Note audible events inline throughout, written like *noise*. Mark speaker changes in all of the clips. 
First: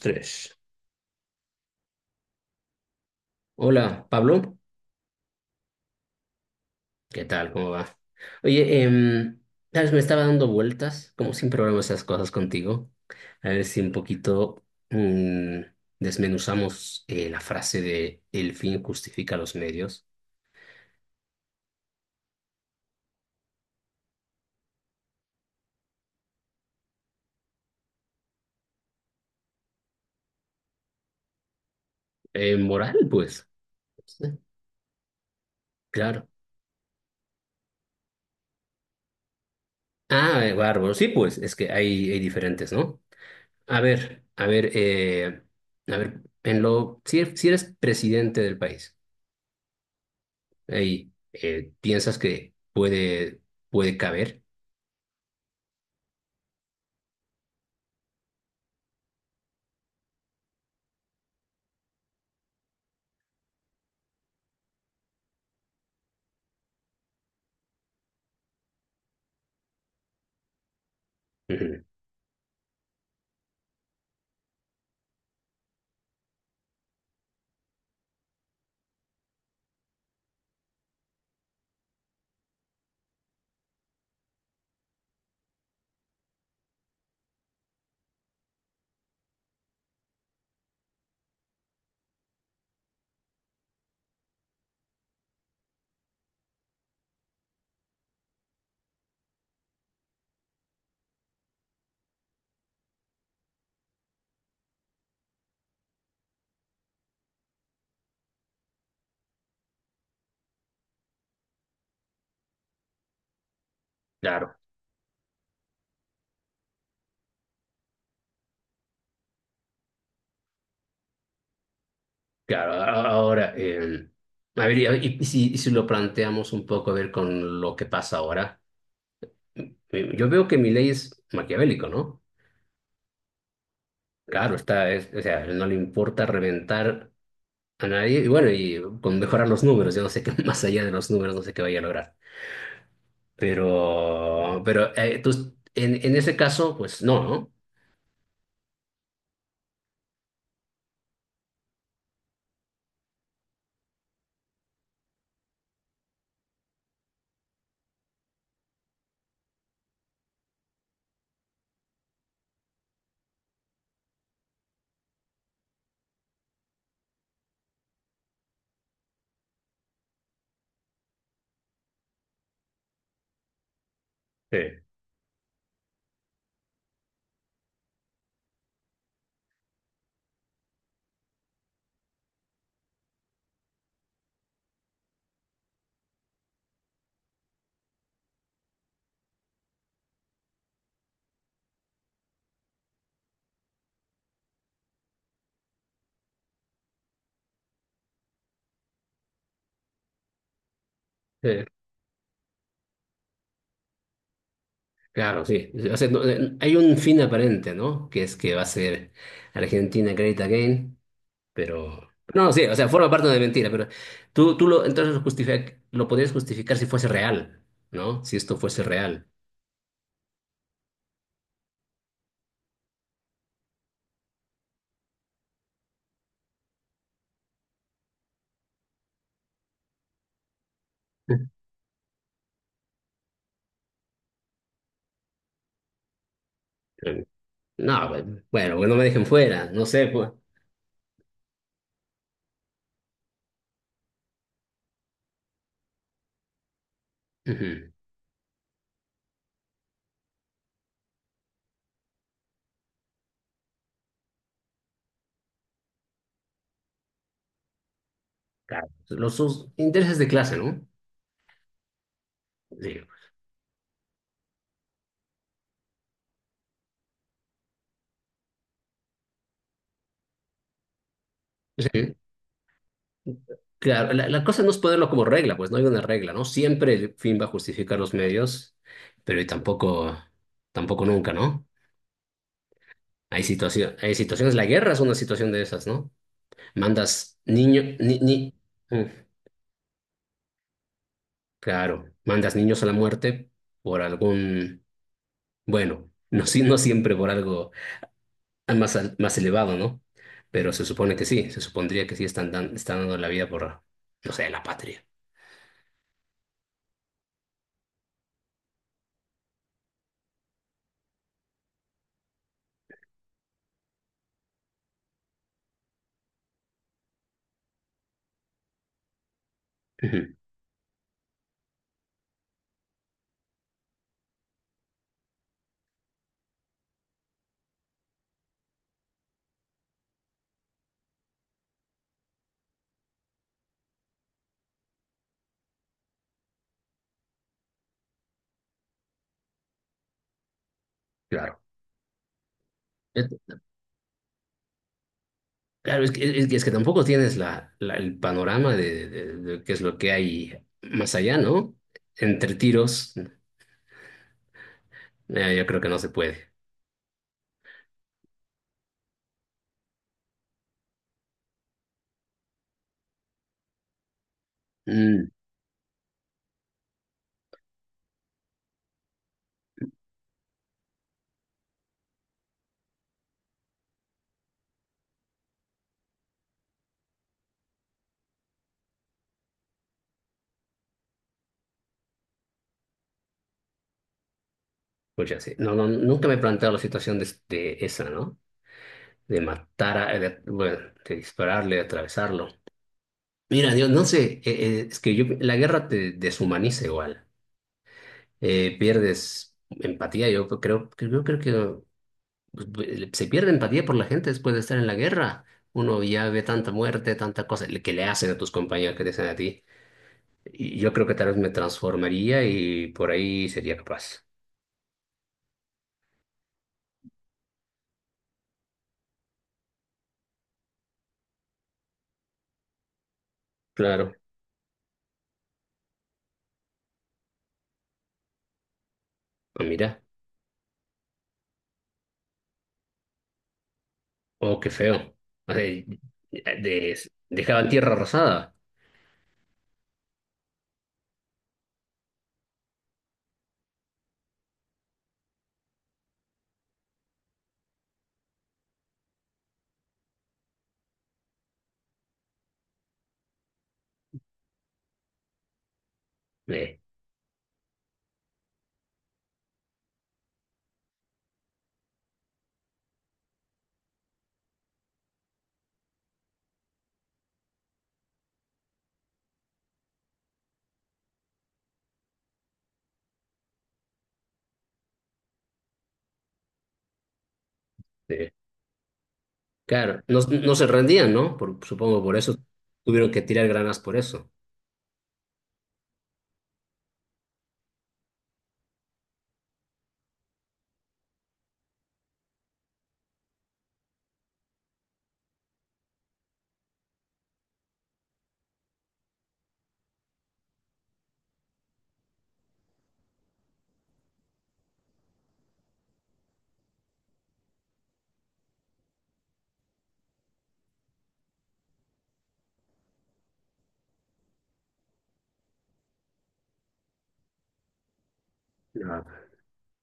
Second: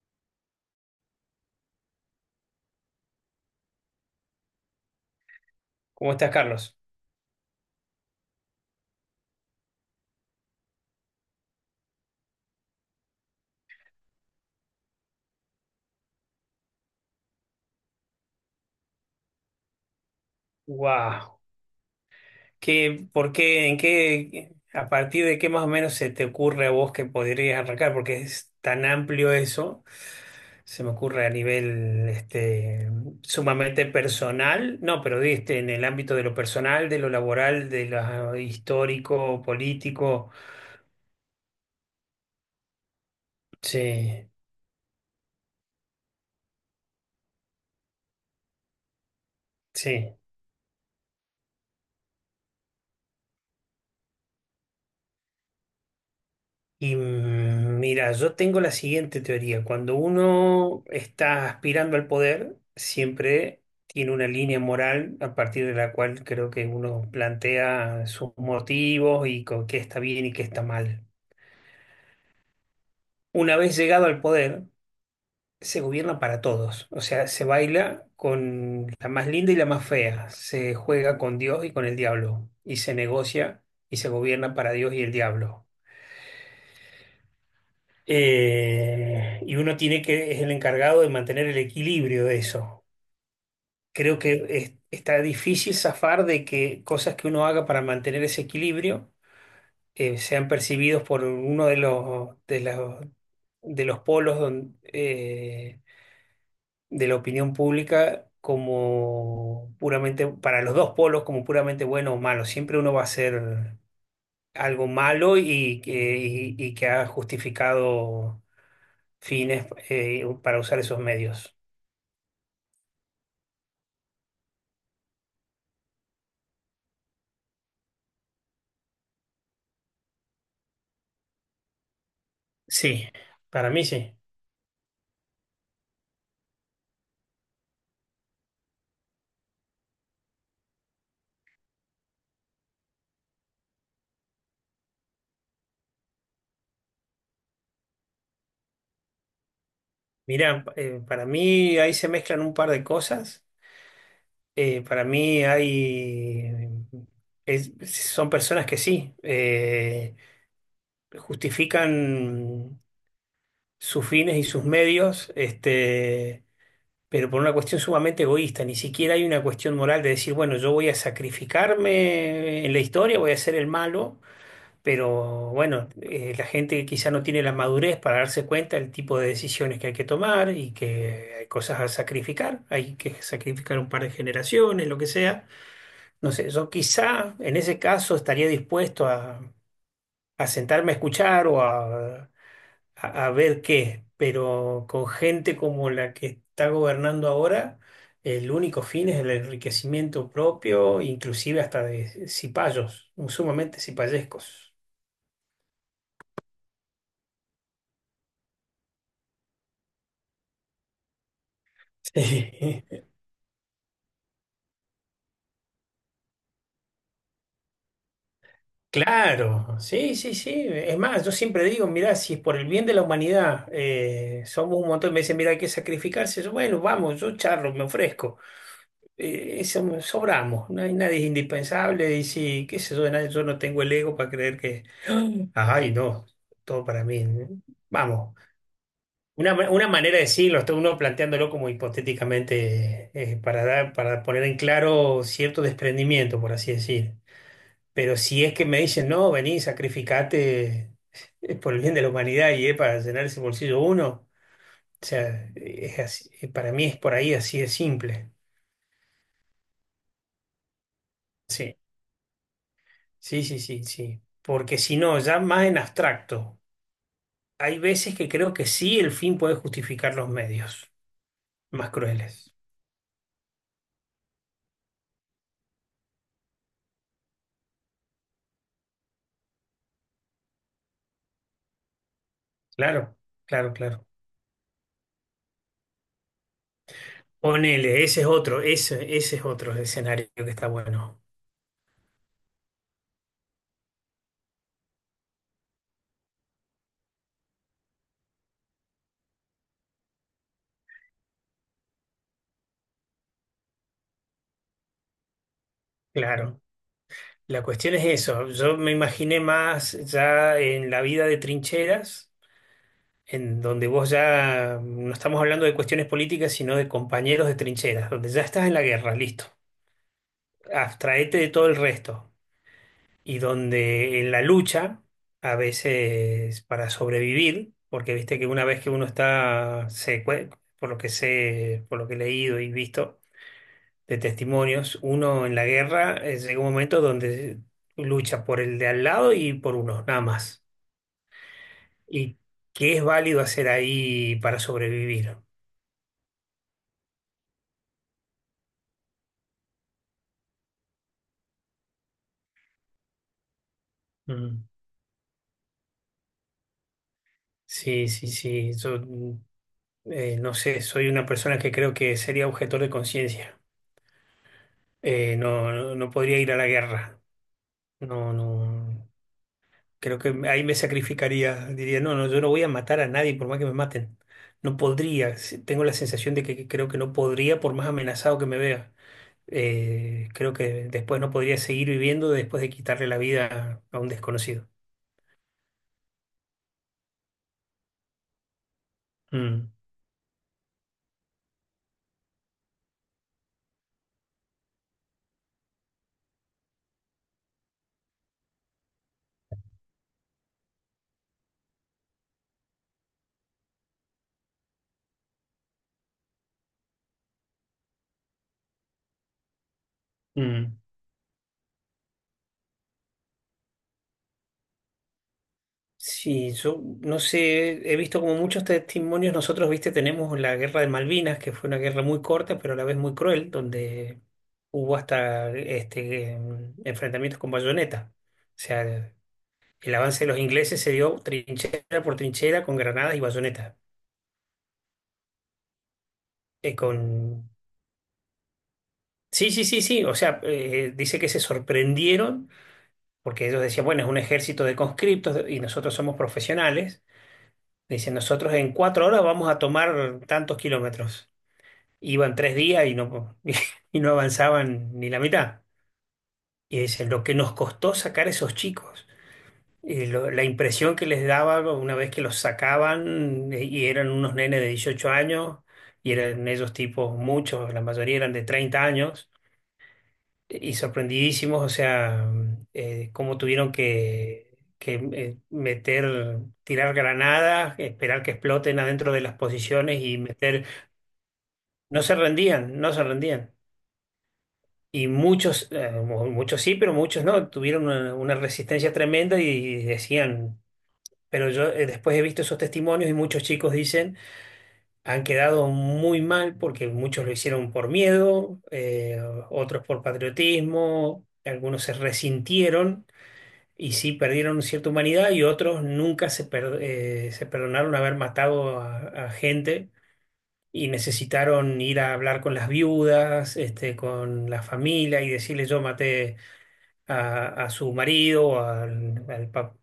Speaker 1: Tres. Hola, Pablo.
Speaker 2: ¿Cómo estás, Carlos?
Speaker 1: ¿Qué tal? ¿Cómo va? Oye, sabes, me estaba dando vueltas, como siempre hablamos esas cosas contigo, a ver si un poquito mm, desmenuzamos la frase de el fin justifica los medios.
Speaker 2: Wow. ¿Qué, por qué, en qué, a partir de qué más o menos se te ocurre a vos que podrías arrancar? Porque es tan amplio eso, se me ocurre a nivel este,
Speaker 1: Moral, pues.
Speaker 2: sumamente
Speaker 1: Sí,
Speaker 2: personal, no, pero este, en el ámbito de
Speaker 1: claro.
Speaker 2: lo personal, de lo laboral, de lo histórico, político.
Speaker 1: Ah, bárbaro. Sí, pues, es que hay diferentes, ¿no? A ver,
Speaker 2: Sí,
Speaker 1: a ver, eh, a ver, si eres presidente del país.
Speaker 2: sí.
Speaker 1: Y piensas que puede caber.
Speaker 2: Y mira, yo tengo la siguiente teoría. Cuando uno está aspirando al poder, siempre tiene una línea moral a partir de la cual creo que uno plantea sus motivos y con qué está bien y qué está mal.
Speaker 1: Ujú.
Speaker 2: Una vez llegado al poder, se gobierna para todos. O sea, se baila con la más linda y la más fea. Se juega con Dios y con el diablo. Y se negocia y se gobierna para Dios y el diablo. Y uno tiene que, es el encargado de mantener el equilibrio de eso. Creo que está difícil zafar de que cosas que uno haga para mantener ese equilibrio sean percibidos por uno de los, de los polos de la opinión pública como puramente, para los dos polos como puramente bueno o malo. Siempre uno va a hacer
Speaker 1: Claro,
Speaker 2: algo malo y que, y que ha justificado fines para usar esos medios.
Speaker 1: claro. Ahora, a ver, y si lo planteamos un poco, a ver, con lo que pasa ahora, yo veo que mi ley es maquiavélico, ¿no?
Speaker 2: Sí, para mí sí.
Speaker 1: Claro, está, o sea, no le importa reventar a nadie, y bueno, y con mejorar los números, yo no sé qué, *laughs* más allá de los números, no sé qué vaya a lograr. Pero, en ese caso, pues no, ¿no?
Speaker 2: Mirá, para mí ahí se mezclan un par de cosas. Para mí hay... es- Son personas que sí, justifican sus fines y sus medios, este, pero por una cuestión sumamente egoísta. Ni siquiera hay una cuestión moral de decir, bueno, yo voy a sacrificarme en la historia, voy a ser el malo.
Speaker 1: Sí.
Speaker 2: Pero bueno, la gente quizá no tiene la madurez para darse cuenta del tipo de decisiones que hay que tomar y que hay cosas a sacrificar. Hay que sacrificar un par de generaciones, lo que sea. No sé, yo quizá en ese caso estaría dispuesto a sentarme a escuchar o a, a ver qué, pero con gente como la que está gobernando ahora, el único fin es el enriquecimiento propio, inclusive
Speaker 1: Sí.
Speaker 2: hasta de cipayos, sumamente cipayescos.
Speaker 1: Claro, sí. O sea, hay un fin aparente, ¿no? Que es que va a ser Argentina Great Again, pero... No, sí, o sea,
Speaker 2: *laughs*
Speaker 1: forma parte de mentira, pero entonces lo podrías justificar si fuese real, ¿no? Si esto fuese real.
Speaker 2: Claro, sí, sí, sí. Es más, yo siempre digo, mirá, si es por el bien de la humanidad, somos un montón, me dicen, mirá, hay que sacrificarse. Yo, bueno, vamos, yo charlo, me ofrezco. Eso sobramos, no hay nadie es indispensable y sí, qué sé yo, nadie, yo no tengo el ego para creer que, ay, no, todo para mí.
Speaker 1: Eh,
Speaker 2: ¿Eh?
Speaker 1: No,
Speaker 2: Vamos,
Speaker 1: bueno, que no me dejen
Speaker 2: una,
Speaker 1: fuera, no
Speaker 2: una
Speaker 1: sé,
Speaker 2: manera de
Speaker 1: pues.
Speaker 2: decirlo, está uno planteándolo como hipotéticamente, para dar, para poner en claro cierto desprendimiento, por así decir.
Speaker 1: Ujú.
Speaker 2: Pero si es que me dicen, no, vení, sacrificate por el bien de la humanidad y es para llenar ese bolsillo uno, o sea, para mí es por ahí así de simple.
Speaker 1: Claro. Los sus intereses de clase, ¿no?
Speaker 2: Sí, sí, sí, sí, sí. Porque si no, ya más en abstracto, hay veces que creo que sí el fin puede justificar los medios más
Speaker 1: Sí.
Speaker 2: crueles.
Speaker 1: Claro, la cosa no es ponerlo como regla, pues no hay una regla, ¿no? Siempre el fin va a justificar los medios, pero tampoco nunca, ¿no?
Speaker 2: Claro,
Speaker 1: Hay
Speaker 2: claro, claro.
Speaker 1: hay situaciones, la guerra es una situación de esas, ¿no? Mandas niño,
Speaker 2: Ponele,
Speaker 1: ni,
Speaker 2: ese es
Speaker 1: ni-
Speaker 2: otro, ese,
Speaker 1: mm,
Speaker 2: ese es otro escenario que está bueno.
Speaker 1: Claro, mandas niños a la muerte por bueno, no, no siempre por algo más elevado, ¿no? Pero se supone que sí, se supondría que sí están dando la vida por, no sé, la patria.
Speaker 2: Claro. La cuestión es eso, yo me imaginé más ya en la vida de trincheras, en donde vos ya no estamos hablando de cuestiones políticas, sino de compañeros de trincheras, donde ya estás en la guerra, listo,
Speaker 1: Ujú.
Speaker 2: abstraete de todo el resto, y donde en la lucha, a veces para sobrevivir, porque viste que una vez que uno está, se, por lo que sé, por lo que he leído y visto, de testimonios. Uno en la guerra llega un momento donde lucha por el de al lado y por uno, nada más.
Speaker 1: Claro.
Speaker 2: ¿Y qué es válido hacer ahí para sobrevivir?
Speaker 1: Claro, es que tampoco tienes la, el panorama de, de qué es lo que hay más allá, ¿no? Entre tiros,
Speaker 2: Mm.
Speaker 1: yo creo que no se puede.
Speaker 2: Sí, sí, sí. Yo no sé, soy una persona que creo que sería objetor de conciencia.
Speaker 1: Mm.
Speaker 2: No, no, no podría ir a la guerra. No, no. Creo que ahí me sacrificaría. Diría, no, no, yo no voy a matar a nadie por más que me maten. No podría. Sí, tengo la sensación de que creo que no podría por más amenazado que me vea. Creo que después no podría seguir viviendo después de quitarle la vida a un desconocido.
Speaker 1: Pues ya sí. No, no, nunca me he planteado la situación de esa, ¿no? De
Speaker 2: Mm,
Speaker 1: matar, bueno, de dispararle, de atravesarlo. Mira, Dios, no sé, es que yo, la guerra te deshumaniza igual. Pierdes empatía, yo creo que pues, se pierde empatía por la gente después de estar en la guerra. Uno ya ve tanta muerte, tanta cosa que le hacen a tus compañeros que te hacen a ti.
Speaker 2: mm.
Speaker 1: Y yo creo que tal vez me transformaría y por ahí sería capaz.
Speaker 2: Sí, yo no sé, he visto como muchos testimonios, nosotros, viste, tenemos la guerra de Malvinas, que fue una guerra muy corta, pero a la vez muy cruel,
Speaker 1: Claro,
Speaker 2: donde hubo hasta este, enfrentamientos con bayoneta. O sea,
Speaker 1: pues
Speaker 2: el
Speaker 1: mira,
Speaker 2: avance de los ingleses se dio trinchera por trinchera con granadas y bayoneta.
Speaker 1: oh, qué feo. O sea,
Speaker 2: Eh, con...
Speaker 1: dejaban tierra arrasada.
Speaker 2: Sí, sí, sí, sí, o sea, dice que se sorprendieron porque ellos decían, bueno, es un ejército de conscriptos y nosotros somos profesionales. Dicen, nosotros en 4 horas vamos a tomar tantos kilómetros. Iban 3 días y no, *laughs* y no avanzaban ni la mitad.
Speaker 1: Eh,
Speaker 2: Y dicen, lo que nos costó sacar esos chicos, la impresión que les daba una vez que los sacaban, y eran unos nenes de 18 años y eran ellos tipos, muchos, la mayoría eran de 30 años y sorprendidísimos, o sea, cómo tuvieron que, meter, tirar granadas, esperar
Speaker 1: eh,
Speaker 2: que exploten adentro de las posiciones
Speaker 1: claro,
Speaker 2: y
Speaker 1: no, no
Speaker 2: meter,
Speaker 1: se rendían, ¿no? Supongo
Speaker 2: no se
Speaker 1: por eso
Speaker 2: rendían, no se
Speaker 1: tuvieron que tirar
Speaker 2: rendían.
Speaker 1: granas por eso.
Speaker 2: Y muchos, muchos sí, pero muchos no, tuvieron una resistencia tremenda y, decían, pero yo después he visto esos testimonios y muchos chicos dicen, han quedado muy mal porque muchos lo hicieron por miedo, otros por patriotismo, algunos se resintieron. Y sí, perdieron cierta humanidad y otros nunca se, se perdonaron haber matado a gente y necesitaron ir a hablar con las viudas, este, con la familia y decirle yo maté a su marido, o
Speaker 1: No.
Speaker 2: al, al pap-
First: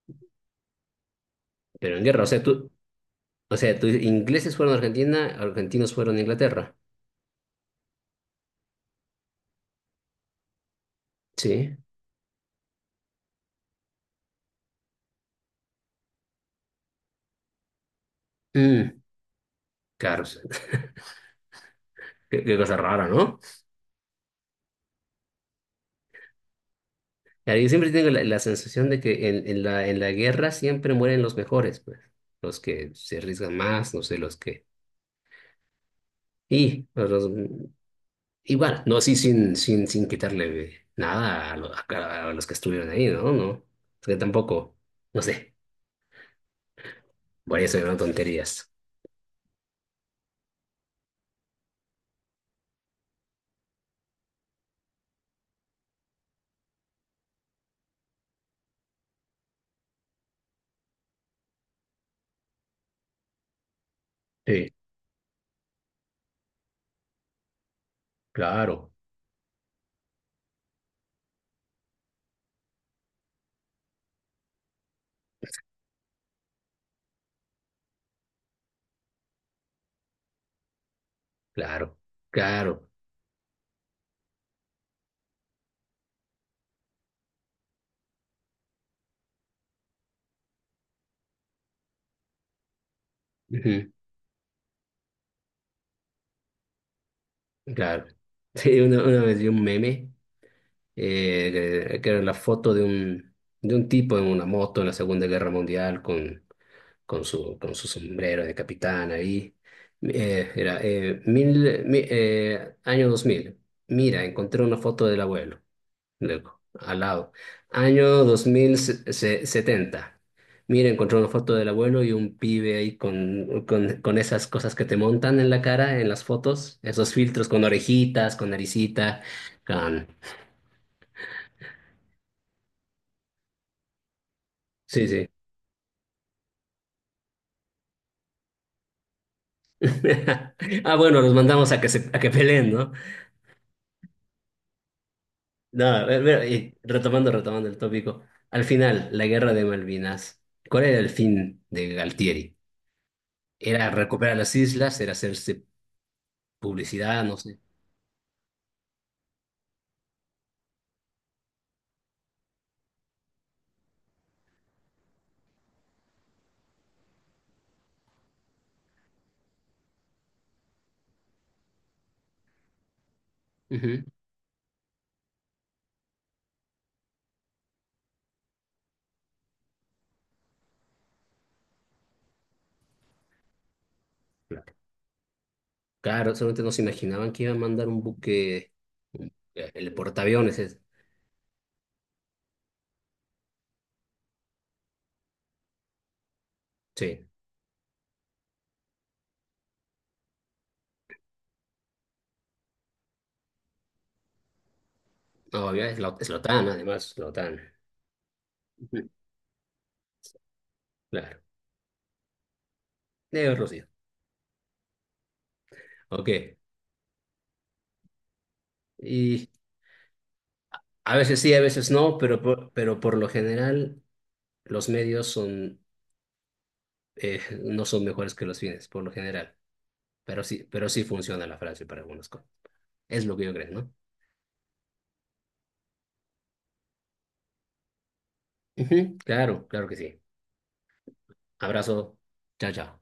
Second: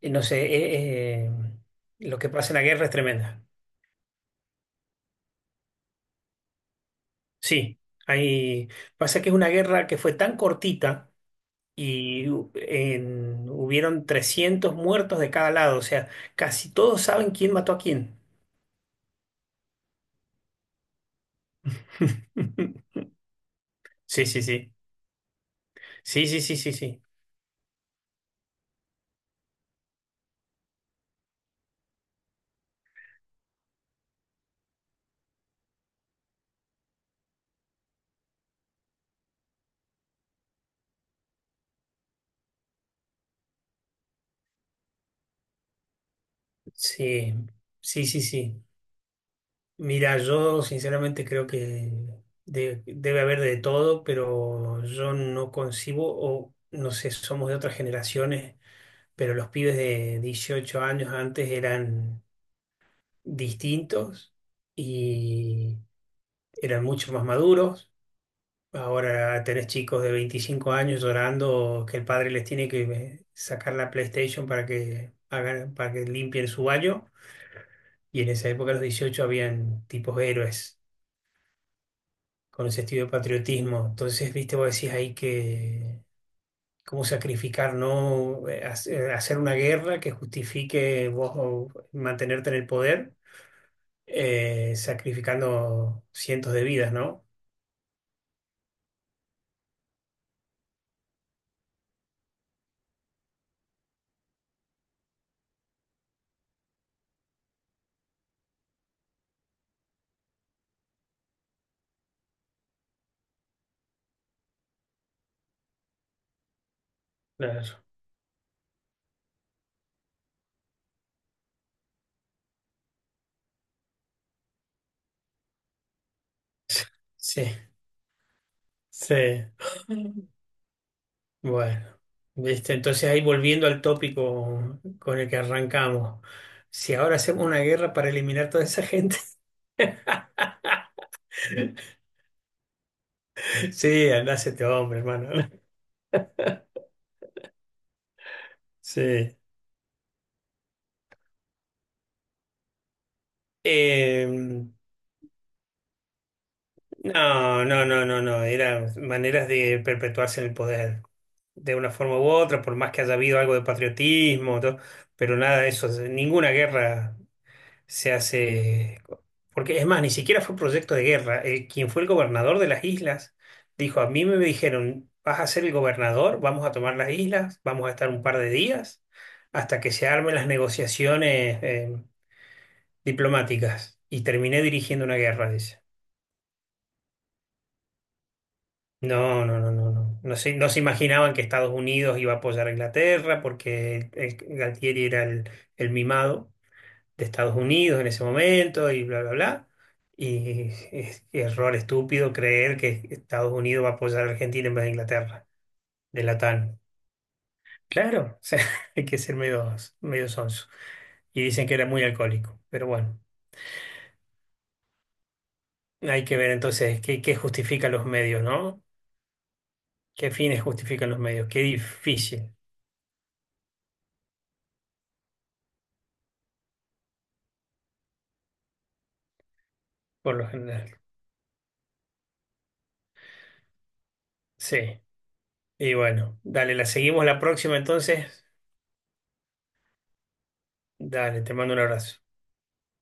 Speaker 2: eh, no sé,
Speaker 1: Pero en
Speaker 2: lo
Speaker 1: guerra, o
Speaker 2: que
Speaker 1: sea,
Speaker 2: pasa en la
Speaker 1: tú,
Speaker 2: guerra es tremenda.
Speaker 1: o sea, ingleses fueron a Argentina, argentinos fueron a Inglaterra.
Speaker 2: Sí, hay, pasa que es una guerra que fue tan cortita
Speaker 1: Sí.
Speaker 2: y hubieron 300 muertos de cada lado, o sea, casi todos saben quién mató a quién.
Speaker 1: Mm. Claro, o sea, *laughs* qué cosa
Speaker 2: *laughs*
Speaker 1: rara, ¿no?
Speaker 2: Sí, sí, sí. Sí, sí, sí, sí, sí.
Speaker 1: Claro, yo siempre tengo la sensación de que en la guerra siempre mueren los mejores, pues, los que se arriesgan más, no sé, los que... Y, pues, igual, no así sin, sin quitarle nada a, a los que estuvieron ahí, ¿no? No, o sea, tampoco, no sé,
Speaker 2: Sí,
Speaker 1: por eso eran
Speaker 2: sí, sí, sí.
Speaker 1: tonterías.
Speaker 2: Mira, yo sinceramente creo que debe haber de todo, pero yo no concibo, o no sé, somos de otras generaciones, pero los pibes de 18 años antes eran distintos
Speaker 1: Sí,
Speaker 2: y eran mucho más maduros.
Speaker 1: claro,
Speaker 2: Ahora tenés chicos de 25 años llorando que el padre les tiene que sacar la PlayStation para que hagan, para que limpien su baño. Y en esa época, a los 18, habían tipos héroes
Speaker 1: claro,
Speaker 2: con ese
Speaker 1: claro,
Speaker 2: estilo de patriotismo. Entonces, viste, vos decís ahí que cómo sacrificar, ¿no? Hacer una guerra que justifique vos o mantenerte en el poder,
Speaker 1: ujú,
Speaker 2: sacrificando cientos de vidas, ¿no?
Speaker 1: claro. *laughs* Sí, una vez vi un meme que era la foto de un tipo en una moto en la Segunda Guerra Mundial con, con su sombrero de capitán ahí. Era año 2000. Mira, encontré una foto del abuelo. Luego, al lado.
Speaker 2: Claro.
Speaker 1: Año 2070. Mira, encontré una foto del abuelo y un pibe ahí con, con esas cosas que te montan en la cara, en las fotos, esos
Speaker 2: Sí,
Speaker 1: filtros con orejitas, con naricita,
Speaker 2: sí.
Speaker 1: con...
Speaker 2: *laughs* Bueno, viste, entonces ahí volviendo al tópico
Speaker 1: Sí,
Speaker 2: con el
Speaker 1: sí.
Speaker 2: que arrancamos. Si ahora hacemos una guerra para eliminar toda esa gente,
Speaker 1: *laughs* Ah, bueno, los mandamos a que
Speaker 2: *laughs*
Speaker 1: se, a que peleen, ¿no?
Speaker 2: sí, andás este hombre, hermano. *laughs*
Speaker 1: No, a mira, y retomando, retomando el tópico. Al final, la
Speaker 2: Sí.
Speaker 1: guerra de Malvinas, ¿cuál era el fin de Galtieri? ¿Era
Speaker 2: Eh,
Speaker 1: recuperar las islas? ¿Era hacerse publicidad? No sé.
Speaker 2: no, no, no, no, no. Eran maneras de perpetuarse en el poder, de una forma u otra, por más que haya habido algo de patriotismo, todo, pero nada de eso, ninguna guerra se hace, porque es más, ni siquiera fue proyecto de guerra. Quien fue el gobernador de las islas dijo,
Speaker 1: Ujú.
Speaker 2: a mí me dijeron, vas a ser el gobernador, vamos a tomar las islas, vamos a estar un par de días hasta que se armen las negociaciones diplomáticas. Y terminé dirigiendo una guerra, dice.
Speaker 1: Claro, solamente no se imaginaban que iba a mandar un buque,
Speaker 2: No, no, no, no,
Speaker 1: el
Speaker 2: no.
Speaker 1: portaaviones.
Speaker 2: No se imaginaban que Estados Unidos iba a apoyar a Inglaterra porque el Galtieri era el mimado de
Speaker 1: Sí,
Speaker 2: Estados Unidos en ese momento y bla, bla, bla. Y es error estúpido creer que Estados Unidos va a apoyar a Argentina en vez de Inglaterra,
Speaker 1: no, obvio,
Speaker 2: de
Speaker 1: es la
Speaker 2: la
Speaker 1: OTAN,
Speaker 2: TAN.
Speaker 1: además, la OTAN.
Speaker 2: Claro, o sea, *laughs* hay
Speaker 1: Ujú.
Speaker 2: que ser medio, medio sonso.
Speaker 1: Claro,
Speaker 2: Y dicen que era muy alcohólico, pero bueno,
Speaker 1: de Rusia.
Speaker 2: hay
Speaker 1: Ok,
Speaker 2: que ver entonces qué, qué justifican los medios, ¿no?
Speaker 1: y
Speaker 2: ¿Qué fines justifican
Speaker 1: a
Speaker 2: los
Speaker 1: veces
Speaker 2: medios?
Speaker 1: sí,
Speaker 2: Qué
Speaker 1: a veces no, pero
Speaker 2: difícil,
Speaker 1: por, pero por lo general. Los medios son, no son mejores que los fines, por lo general,
Speaker 2: por
Speaker 1: pero
Speaker 2: lo
Speaker 1: sí, pero
Speaker 2: general.
Speaker 1: sí funciona la frase para algunas cosas. Es lo que yo creo, ¿no?
Speaker 2: Sí, y bueno, dale, la seguimos la próxima entonces.
Speaker 1: Ujú, claro, claro que sí.
Speaker 2: Dale, te mando un
Speaker 1: Abrazo.
Speaker 2: abrazo.
Speaker 1: Chao, chao.